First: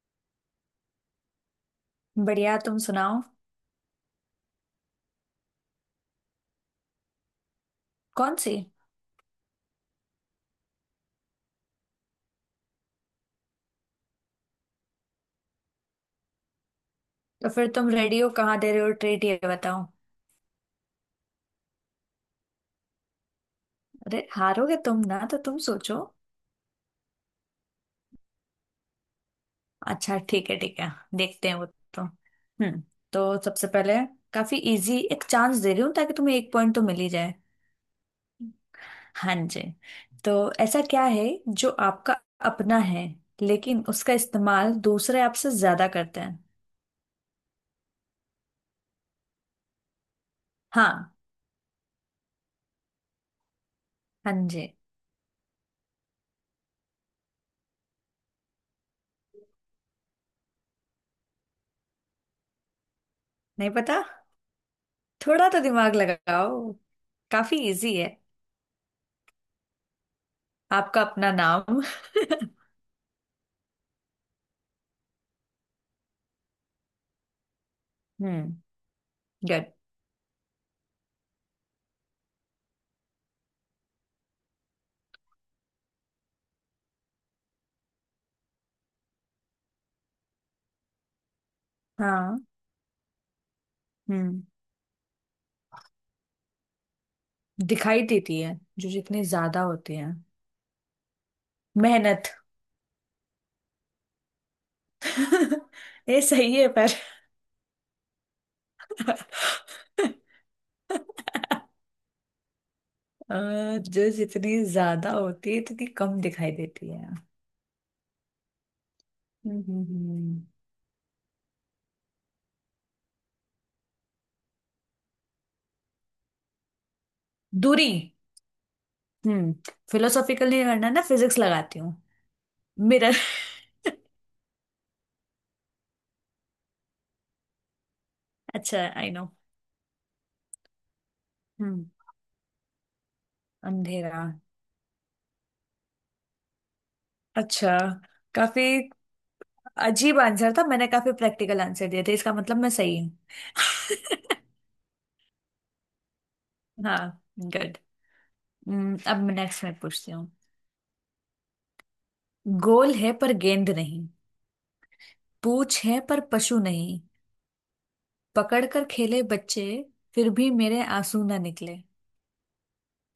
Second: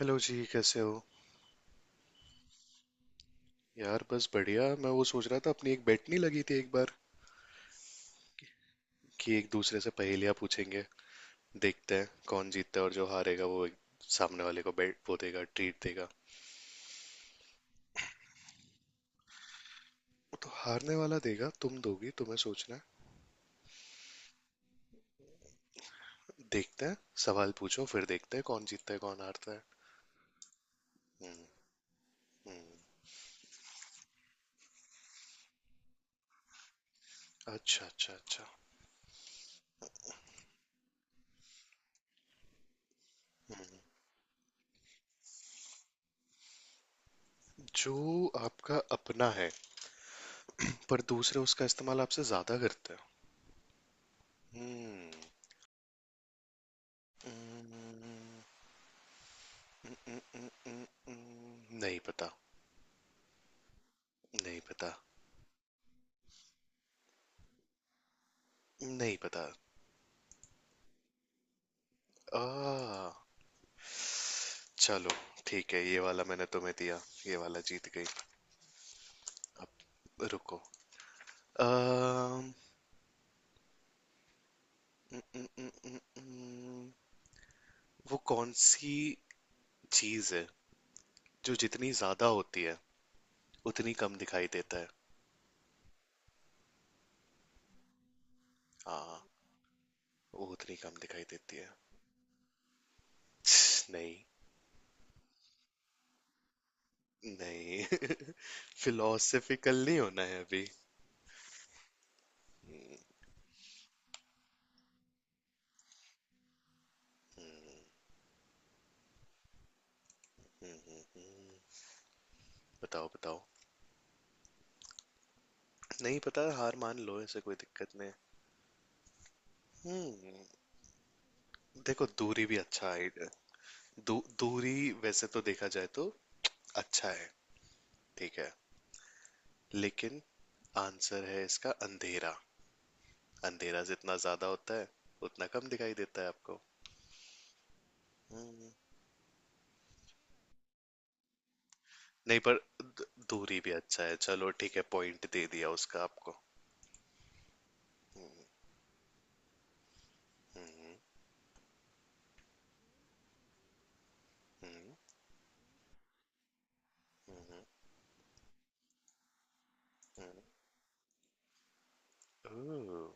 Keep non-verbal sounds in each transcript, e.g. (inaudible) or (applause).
Hello जी, कैसे हो? बढ़िया, तुम सुनाओ। यार, बस बढ़िया। मैं वो सोच रहा था, अपनी एक बेट नहीं लगी थी एक बार कौन सी? कि एक दूसरे से पहेलियां पूछेंगे, देखते हैं कौन जीतता है, और जो हारेगा वो एक सामने वाले को बेट, वो देगा, ट्रीट देगा वो। तो फिर तुम रेडी हो, कहाँ दे रहे हो ट्रीट, ये बताओ। तो हारने वाला देगा, तुम दोगी, तुम्हें सोचना है। अरे, हारोगे तुम ना, तो तुम सोचो। देखते हैं। सवाल पूछो, फिर देखते हैं कौन जीतता है कौन हारता है। अच्छा, ठीक है ठीक है। हम्म। देखते हैं वो। तो हम्म। हम्म। तो सबसे पहले काफी इजी एक चांस दे रही हूँ, ताकि तुम्हें एक पॉइंट तो मिल ही जाए। अच्छा, अच्छा, अच्छा। हाँ जी। तो ऐसा क्या है जो आपका अपना है, लेकिन उसका इस्तेमाल दूसरे आपसे ज्यादा करते हैं? जो आपका अपना है पर हाँ। दूसरे उसका इस्तेमाल आपसे ज्यादा करते हैं। हाँ जी। हम्म। हम्म, हम्म, हम्म, हम्म, हम्म, हम्म, हम्म, हम्म, हम्म, नहीं पता। नहीं पता? नहीं पता। थोड़ा तो दिमाग लगाओ, काफी इजी है। नहीं पता। आपका अपना नाम। (laughs) आ चलो, ठीक है, ये वाला मैंने तुम्हें दिया, ये वाला जीत गई। हम्म। गुड। अब रुको। अम, न, न, न, न, न, वो कौन सी चीज है जो जितनी ज्यादा हाँ। होती है उतनी कम हम्म। दिखाई देता है? दिखाई देती है। जो जितने हाँ, ज्यादा होते हैं। वो उतनी कम दिखाई देती है। मेहनत। नहीं। (laughs) ये सही है, पर। नहीं। (laughs) (laughs) फिलोसफिकल नहीं होना है अभी। अ, जो जितनी ज्यादा होती है, उतनी कम दिखाई देती है। हम्म हम्म हम्म। हम्म, हम्म, हम्म, बताओ, बताओ। नहीं पता, हार मान लो, ऐसे कोई दूरी। दिक्कत नहीं। हम्म। हम्म। फिलोसॉफिकल नहीं करना ना, फिजिक्स लगाती हूँ। देखो, दूरी भी अच्छा है। मिरर। (laughs) दू, दूरी वैसे तो देखा जाए तो अच्छा है, ठीक है, अच्छा, आई नो। लेकिन आंसर है इसका हम्म, अंधेरा। अंधेरा जितना अंधेरा। ज्यादा होता है उतना कम दिखाई देता है आपको। अच्छा। काफी हम्म, अजीब आंसर था, मैंने काफी प्रैक्टिकल आंसर दिए थे, इसका नहीं, मतलब पर मैं सही हूँ। दूरी भी अच्छा है, चलो ठीक है, पॉइंट दे दिया उसका आपको। (laughs) हाँ, गुड। अब मैं नेक्स्ट मैं पूछती हूँ। हम्म, गोल है पर गेंद नहीं, हम्म, पूछ है पर पशु नहीं, हम्म, पकड़ कर खेले बच्चे, फिर हम्म। भी मेरे आंसू ना निकले। ओह,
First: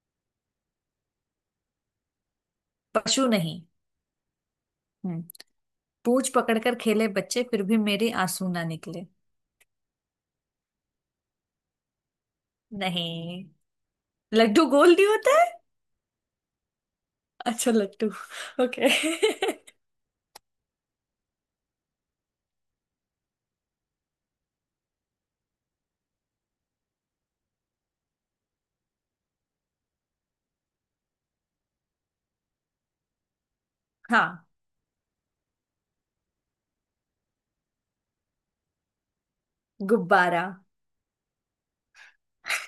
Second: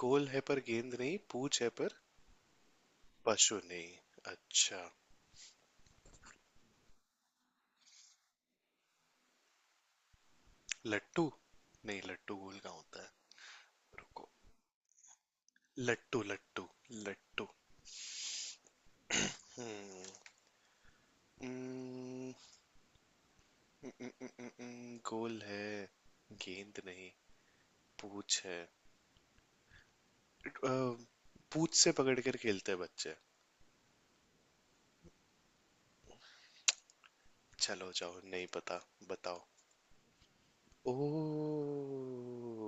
गोल है पर गेंद नहीं, पूछ है पर पशु पशु नहीं। नहीं। अच्छा। हम्म। पूछ पकड़ कर खेले बच्चे, फिर भी मेरे आंसू ना निकले। लट्टू। नहीं, लट्टू गोल का होता है। नहीं, रुको। लड्डू गोल नहीं होता है। लट्टू, लट्टू। लट्टू। अच्छा, लट्टू। ओके। हम्म। हम्म, गोल है, गेंद नहीं, पूछ है, अ, पूछ से पकड़ कर खेलते हैं बच्चे। (laughs) हाँ। चलो जाओ, नहीं पता, बताओ। गुब्बारा। ओ,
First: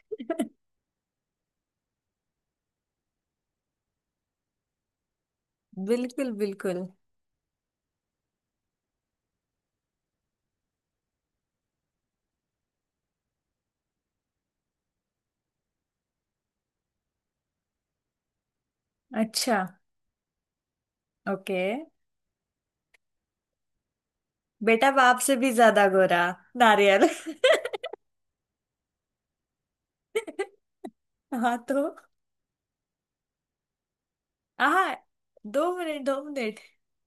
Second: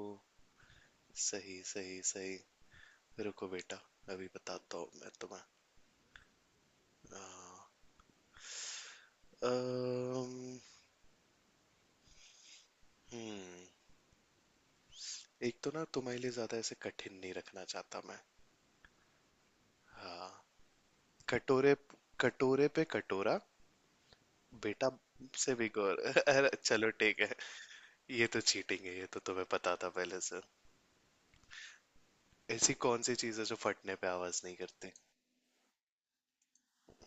(laughs) सही, सही, सही। रुको बेटा, अभी बताता हूँ मैं तुम्हें। बिल्कुल बिल्कुल। अ, अम, हम्म। एक तो ना, तुम्हारे लिए ज्यादा ऐसे कठिन नहीं रखना चाहता मैं। अच्छा। हाँ, ओके। कटोरे, कटोरे पे कटोरा, बेटा बेटा बाप से भी से भी ज्यादा गौर गोरा। (laughs) अरे चलो नारियल। ठीक है। (laughs) ये तो चीटिंग है, ये तो तुम्हें पता था पहले से। हाँ तो। ऐसी कौन सी चीज़ है जो फटने पे आवाज नहीं करती? हाँ, दो मिनट दो मिनट।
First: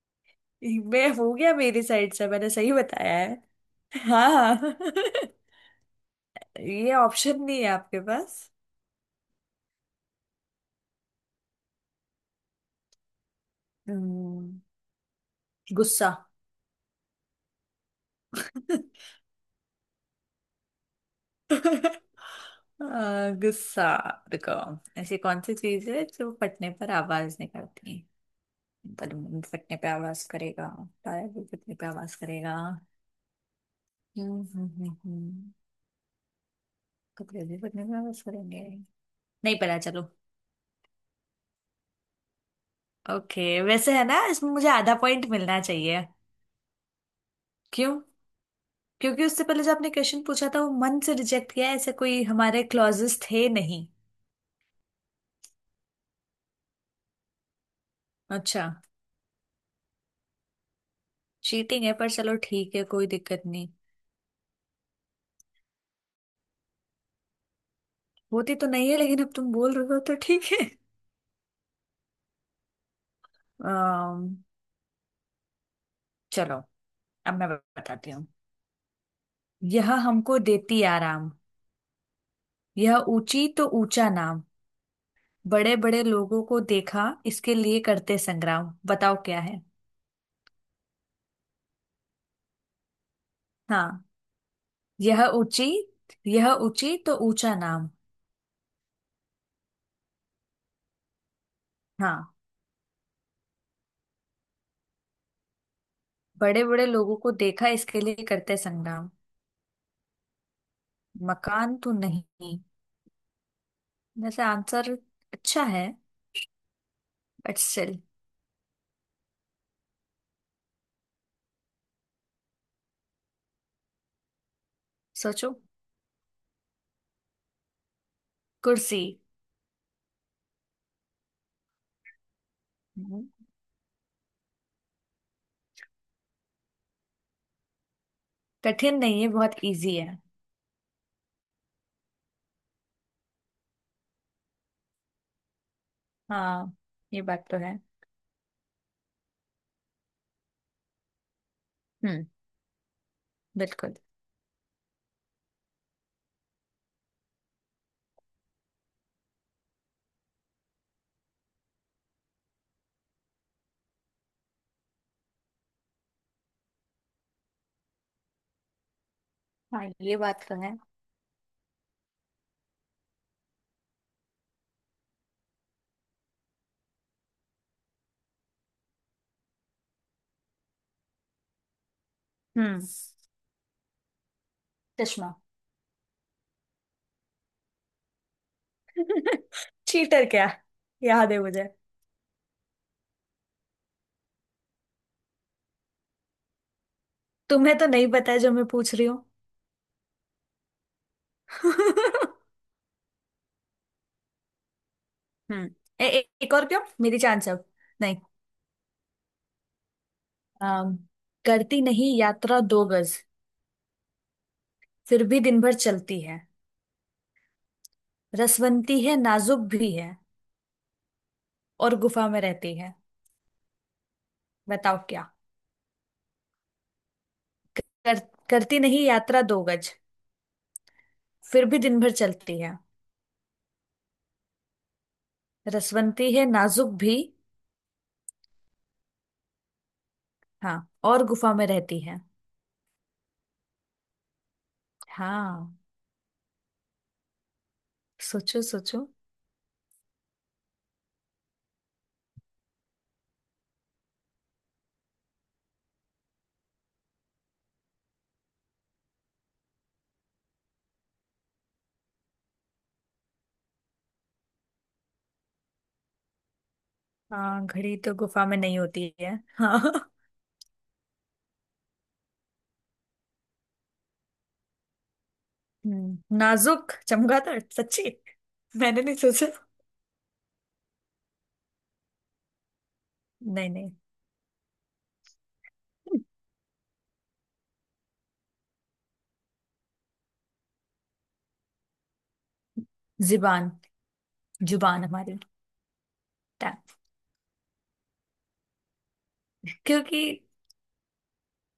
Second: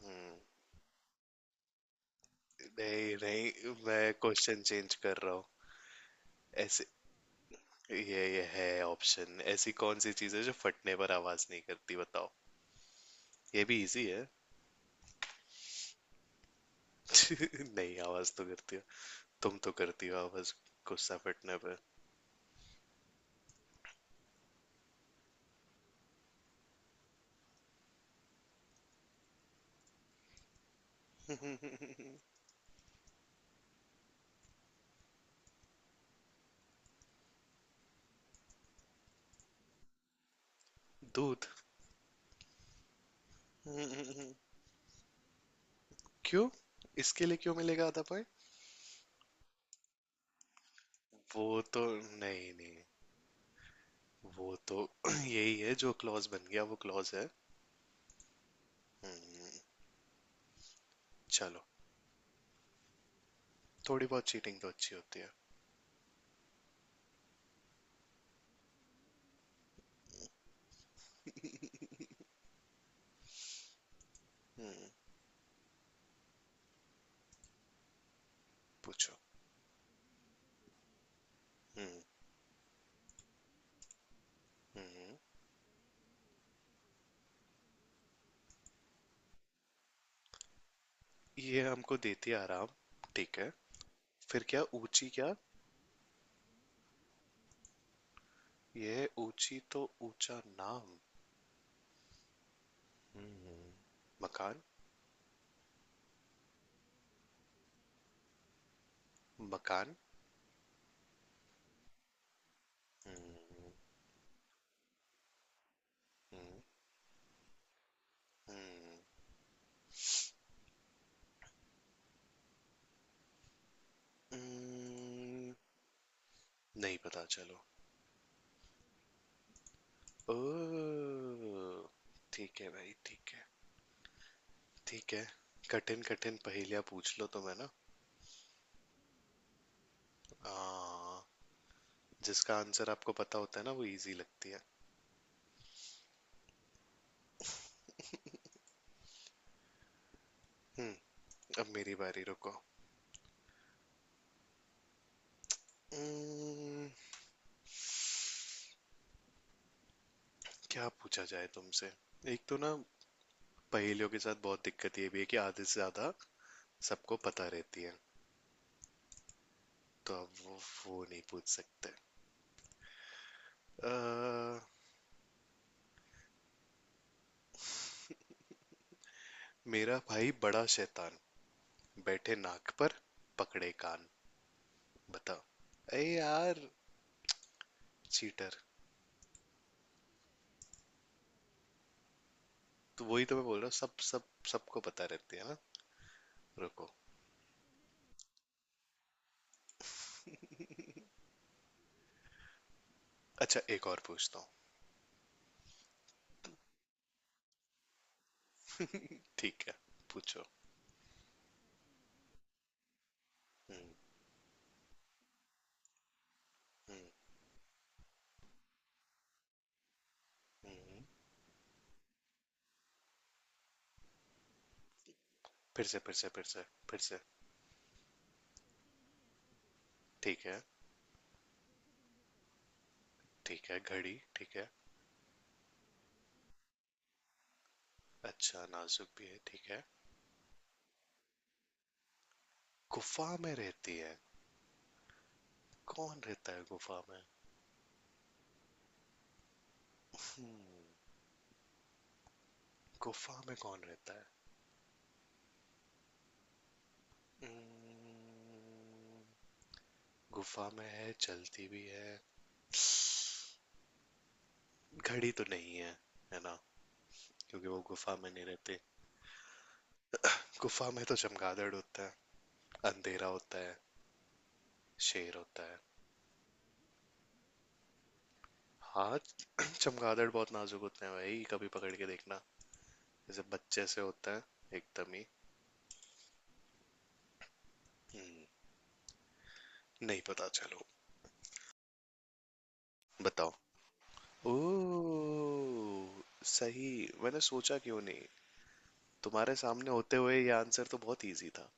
हम्म। मैं हो गया, मेरी साइड से मैंने सही नहीं बताया है। नहीं, मैं हाँ। क्वेश्चन चेंज कर रहा (laughs) हूँ। ऐसे, ये ऑप्शन नहीं है आपके ये पास। ये है ऑप्शन। ऐसी कौन सी चीज़ है जो फटने पर आवाज नहीं करती, बताओ। ये भी इजी है। हम्म, गुस्सा। (laughs) (laughs) नहीं, आवाज तो करती हो, तुम तो करती हो आवाज, गुस्सा फटने पर। गुस्सा। रुको, ऐसी कौन सी चीज है जो फटने पर आवाज निकालती है? बलून भी फटने पे आवाज करेगा, टायर भी फटने पे आवाज (laughs) करेगा। हम्म हम्म हम्म हम्म। कपड़े भी पहनने में वापस करेंगे। नहीं पता, चलो। दूध। ओके, वैसे है ना, (laughs) इसमें मुझे आधा पॉइंट मिलना चाहिए। क्यों? इसके लिए क्यों मिलेगा क्यों? आधा पॉइंट? क्योंकि उससे पहले जो आपने क्वेश्चन पूछा था, वो मन से रिजेक्ट वो किया है, तो ऐसे कोई नहीं हमारे नहीं, क्लॉजेस थे नहीं। वो तो (clears throat) यही है, जो क्लॉज बन गया वो क्लॉज है। अच्छा। हम्म, चलो। चीटिंग है, पर चलो ठीक है, कोई दिक्कत नहीं। थोड़ी बहुत चीटिंग तो अच्छी होती है। होती तो नहीं है, लेकिन अब तुम बोल रहे हो तो ठीक है। अम्म, चलो, अब मैं बताती हूँ। पूछो। यह हमको देती आराम, हम्म, यह ऊंची तो ऊंचा नाम, हम्म, बड़े बड़े लोगों को देखा इसके लिए करते संग्राम। बताओ क्या है। ये हमको देती है आराम, ठीक है, हाँ। फिर क्या ऊंची यह क्या, ऊंची। यह ऊंची तो ऊंचा नाम। ये है ऊंची तो ऊंचा नाम। हाँ। हम्म, मकान। बड़े बड़े लोगों को देखा इसके लिए करते संग्राम। मकान। मकान तो नहीं। हम्म, वैसे आंसर अच्छा है, हम्म, बट स्टिल। हम्म, सोचो। हम्म, नहीं पता चलो। कुर्सी। ओ, ठीक है भाई, हम्म। ठीक है, ठीक है। कठिन कठिन पहेलियां पूछ लो तो मैं ना, कठिन नहीं है, बहुत इजी है। आ, जिसका आंसर आपको पता होता है ना वो इजी लगती है। हाँ, ये बात तो है। हम्म। अब मेरी बारी, हम्म, रुको। बिल्कुल। Hmm, क्या पूछा जाए तुमसे? एक तो ना, पहेलियों के साथ बहुत दिक्कत ये भी है कि आधे से ज्यादा सबको पता रहती है, हाँ, तो ये अब बात वो तो है। वो नहीं पूछ सकते। अह, मेरा भाई बड़ा शैतान, बैठे नाक हम्म। पर, पकड़े कान, चश्मा। बताओ। अरे यार, चीटर! (laughs) चीटर क्या, याद है मुझे। तो वही तो मैं बोल रहा हूँ, सब सब सबको पता रहती है ना। रुको। तुम्हें तो नहीं पता है जो मैं पूछ रही हूँ। (laughs) अच्छा, एक और पूछता हूँ। हम्म। ए, ए, एक और क्यों, मेरी चांस अब। नहीं। ठीक है, पूछो। अम, करती नहीं यात्रा दो गज, हम्म, फिर भी दिन भर चलती है, हम्म, रसवंती है नाजुक भी है, हम्म, और गुफा में रहती है। बताओ क्या। फिर से, फिर से, फिर से, फिर से। कर, करती नहीं यात्रा दो गज, ठीक है, फिर भी दिन भर चलती है। ठीक है घड़ी, ठीक है। रसवंती है, नाजुक भी। अच्छा, नाजुक भी है, ठीक है, हाँ, और गुफा में रहती है। गुफा में रहती है। हाँ। कौन रहता है गुफा में? सोचो सोचो। गुफा में कौन रहता है? Hmm, गुफा में है, चलती भी है, घड़ी तो नहीं है, है ना? हाँ, क्योंकि वो घड़ी तो गुफा में नहीं गुफा में रहती। नहीं होती है। हाँ। गुफा में तो चमगादड़ होता है, अंधेरा होता है, शेर होता है। नाजुक चमगादड़ सच्ची, मैंने नहीं हाँ। सोचा। (clears throat) चमगादड़ बहुत नाजुक होते हैं भाई, कभी पकड़ के देखना, जैसे नहीं बच्चे नहीं। से होता है, एकदम ही। Hmm, नहीं पता, चलो, बताओ। जुबान। जुबान हमारी। ओह, सही। टा- मैंने सोचा क्यों नहीं, तुम्हारे सामने होते क्योंकि। हुए ये आंसर तो बहुत इजी था।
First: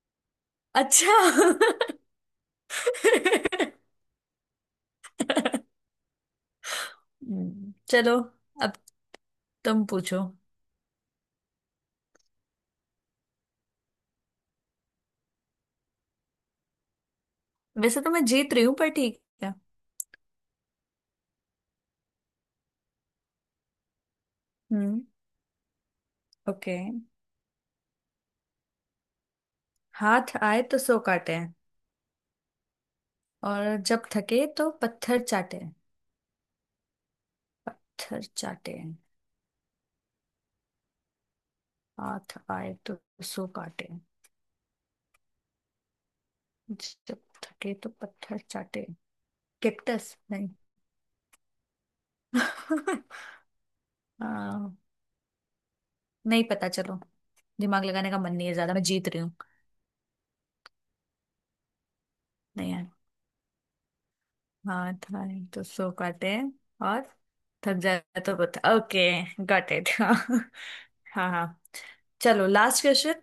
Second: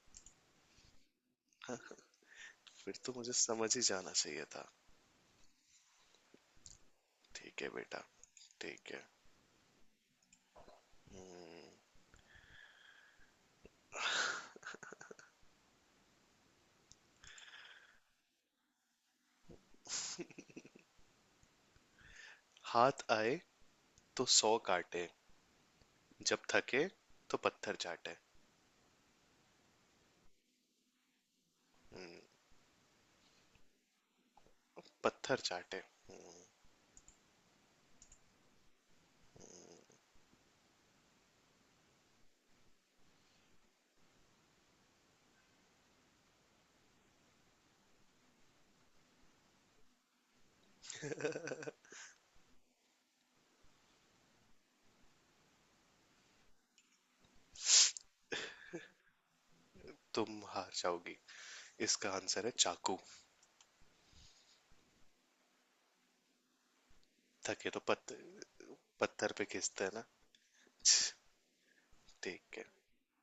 अच्छा। फिर तो मुझे समझ ही जाना चाहिए था। ठीक है बेटा, चलो। अब ठीक है। तुम पूछो। हम्म, वैसे तो मैं जीत रही हूँ, पर ठीक है। हाथ आए तो 100 हम्म। काटे, जब ओके। थके तो पत्थर चाटे। हाथ आए तो सो काटे, हम्म, और जब थके तो पत्थर पत्थर चाटे। चाटे। पत्थर चाटे। हाथ आए तो सो काटे, जब थके तो पत्थर चाटे। कैक्टस नहीं। (laughs) आ, नहीं पता, चलो। दिमाग लगाने का मन नहीं है ज्यादा, मैं जीत रही हूँ। तुम हार जाओगी, इसका आंसर है नहीं है। चाकू। हाँ, थाई तो सो काटे। और थके थक तो जाए तो बता। ओके। पत्थर पे गॉट खींचते इट। हैं (laughs) ना। हाँ छ, हाँ हाँ। चलो, ठीक है, लास्ट क्वेश्चन।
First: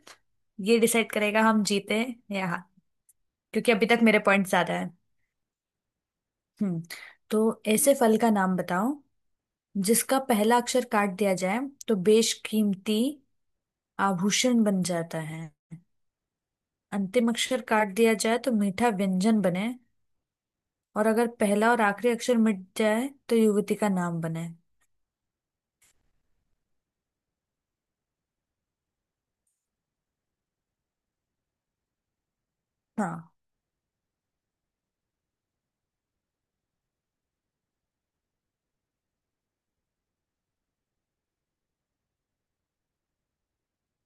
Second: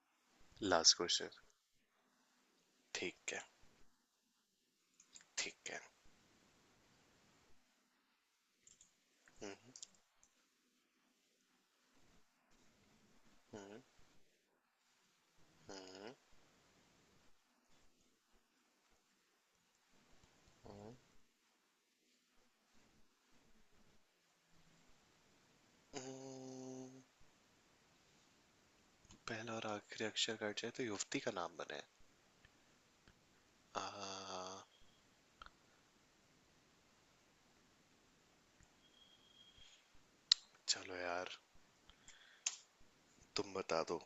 ये लास्ट डिसाइड क्वेश्चन। करेगा हम जीते या हार। ठीक है, क्योंकि अभी तक मेरे पॉइंट ज्यादा है। ठीक है। हम्म। तो ऐसे फल का नाम बताओ, हम्म, जिसका पहला अक्षर काट दिया जाए तो बेशकीमती हम्म, आभूषण बन जाता है, अंतिम अक्षर काट दिया जाए तो मीठा व्यंजन बने, हम्म, और अगर पहला और आखिरी अक्षर मिट जाए तो युवती का नाम बने। हम्म। पहला और आखिरी अक्षर कट जाए तो युवती का नाम बने। हाँ। आ, चलो यार, तुम बता दो।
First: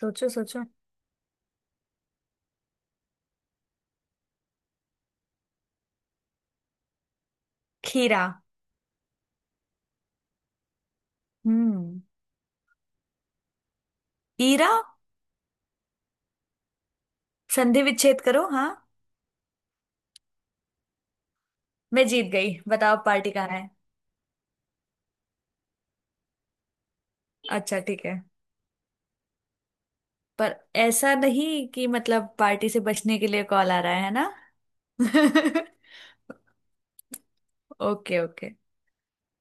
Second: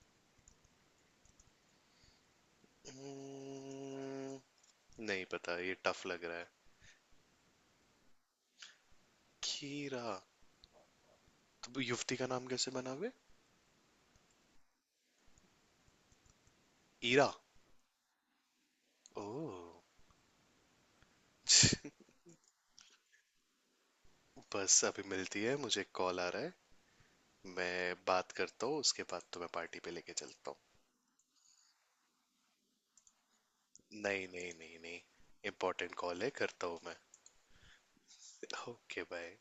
सोचो सोचो। हम्म, नहीं पता, ये टफ लग रहा है। खीरा। खीरा? तो हम्म। युवती का नाम कैसे बना बे? ईरा। ईरा। संधि विच्छेद करो। हाँ, ओह। मैं (laughs) जीत गई, बताओ पार्टी कहाँ है। बस अभी मिलती है, मुझे कॉल आ रहा है, अच्छा मैं ठीक है। बात करता हूँ, उसके बाद तो मैं पार्टी पे लेके चलता पर हूँ। ऐसा नहीं कि मतलब पार्टी से बचने के लिए कॉल आ रहा है नहीं ना? नहीं नहीं नहीं। (laughs) इम्पोर्टेंट कॉल है, करता हूँ मैं। Okay okay. Okay, bye.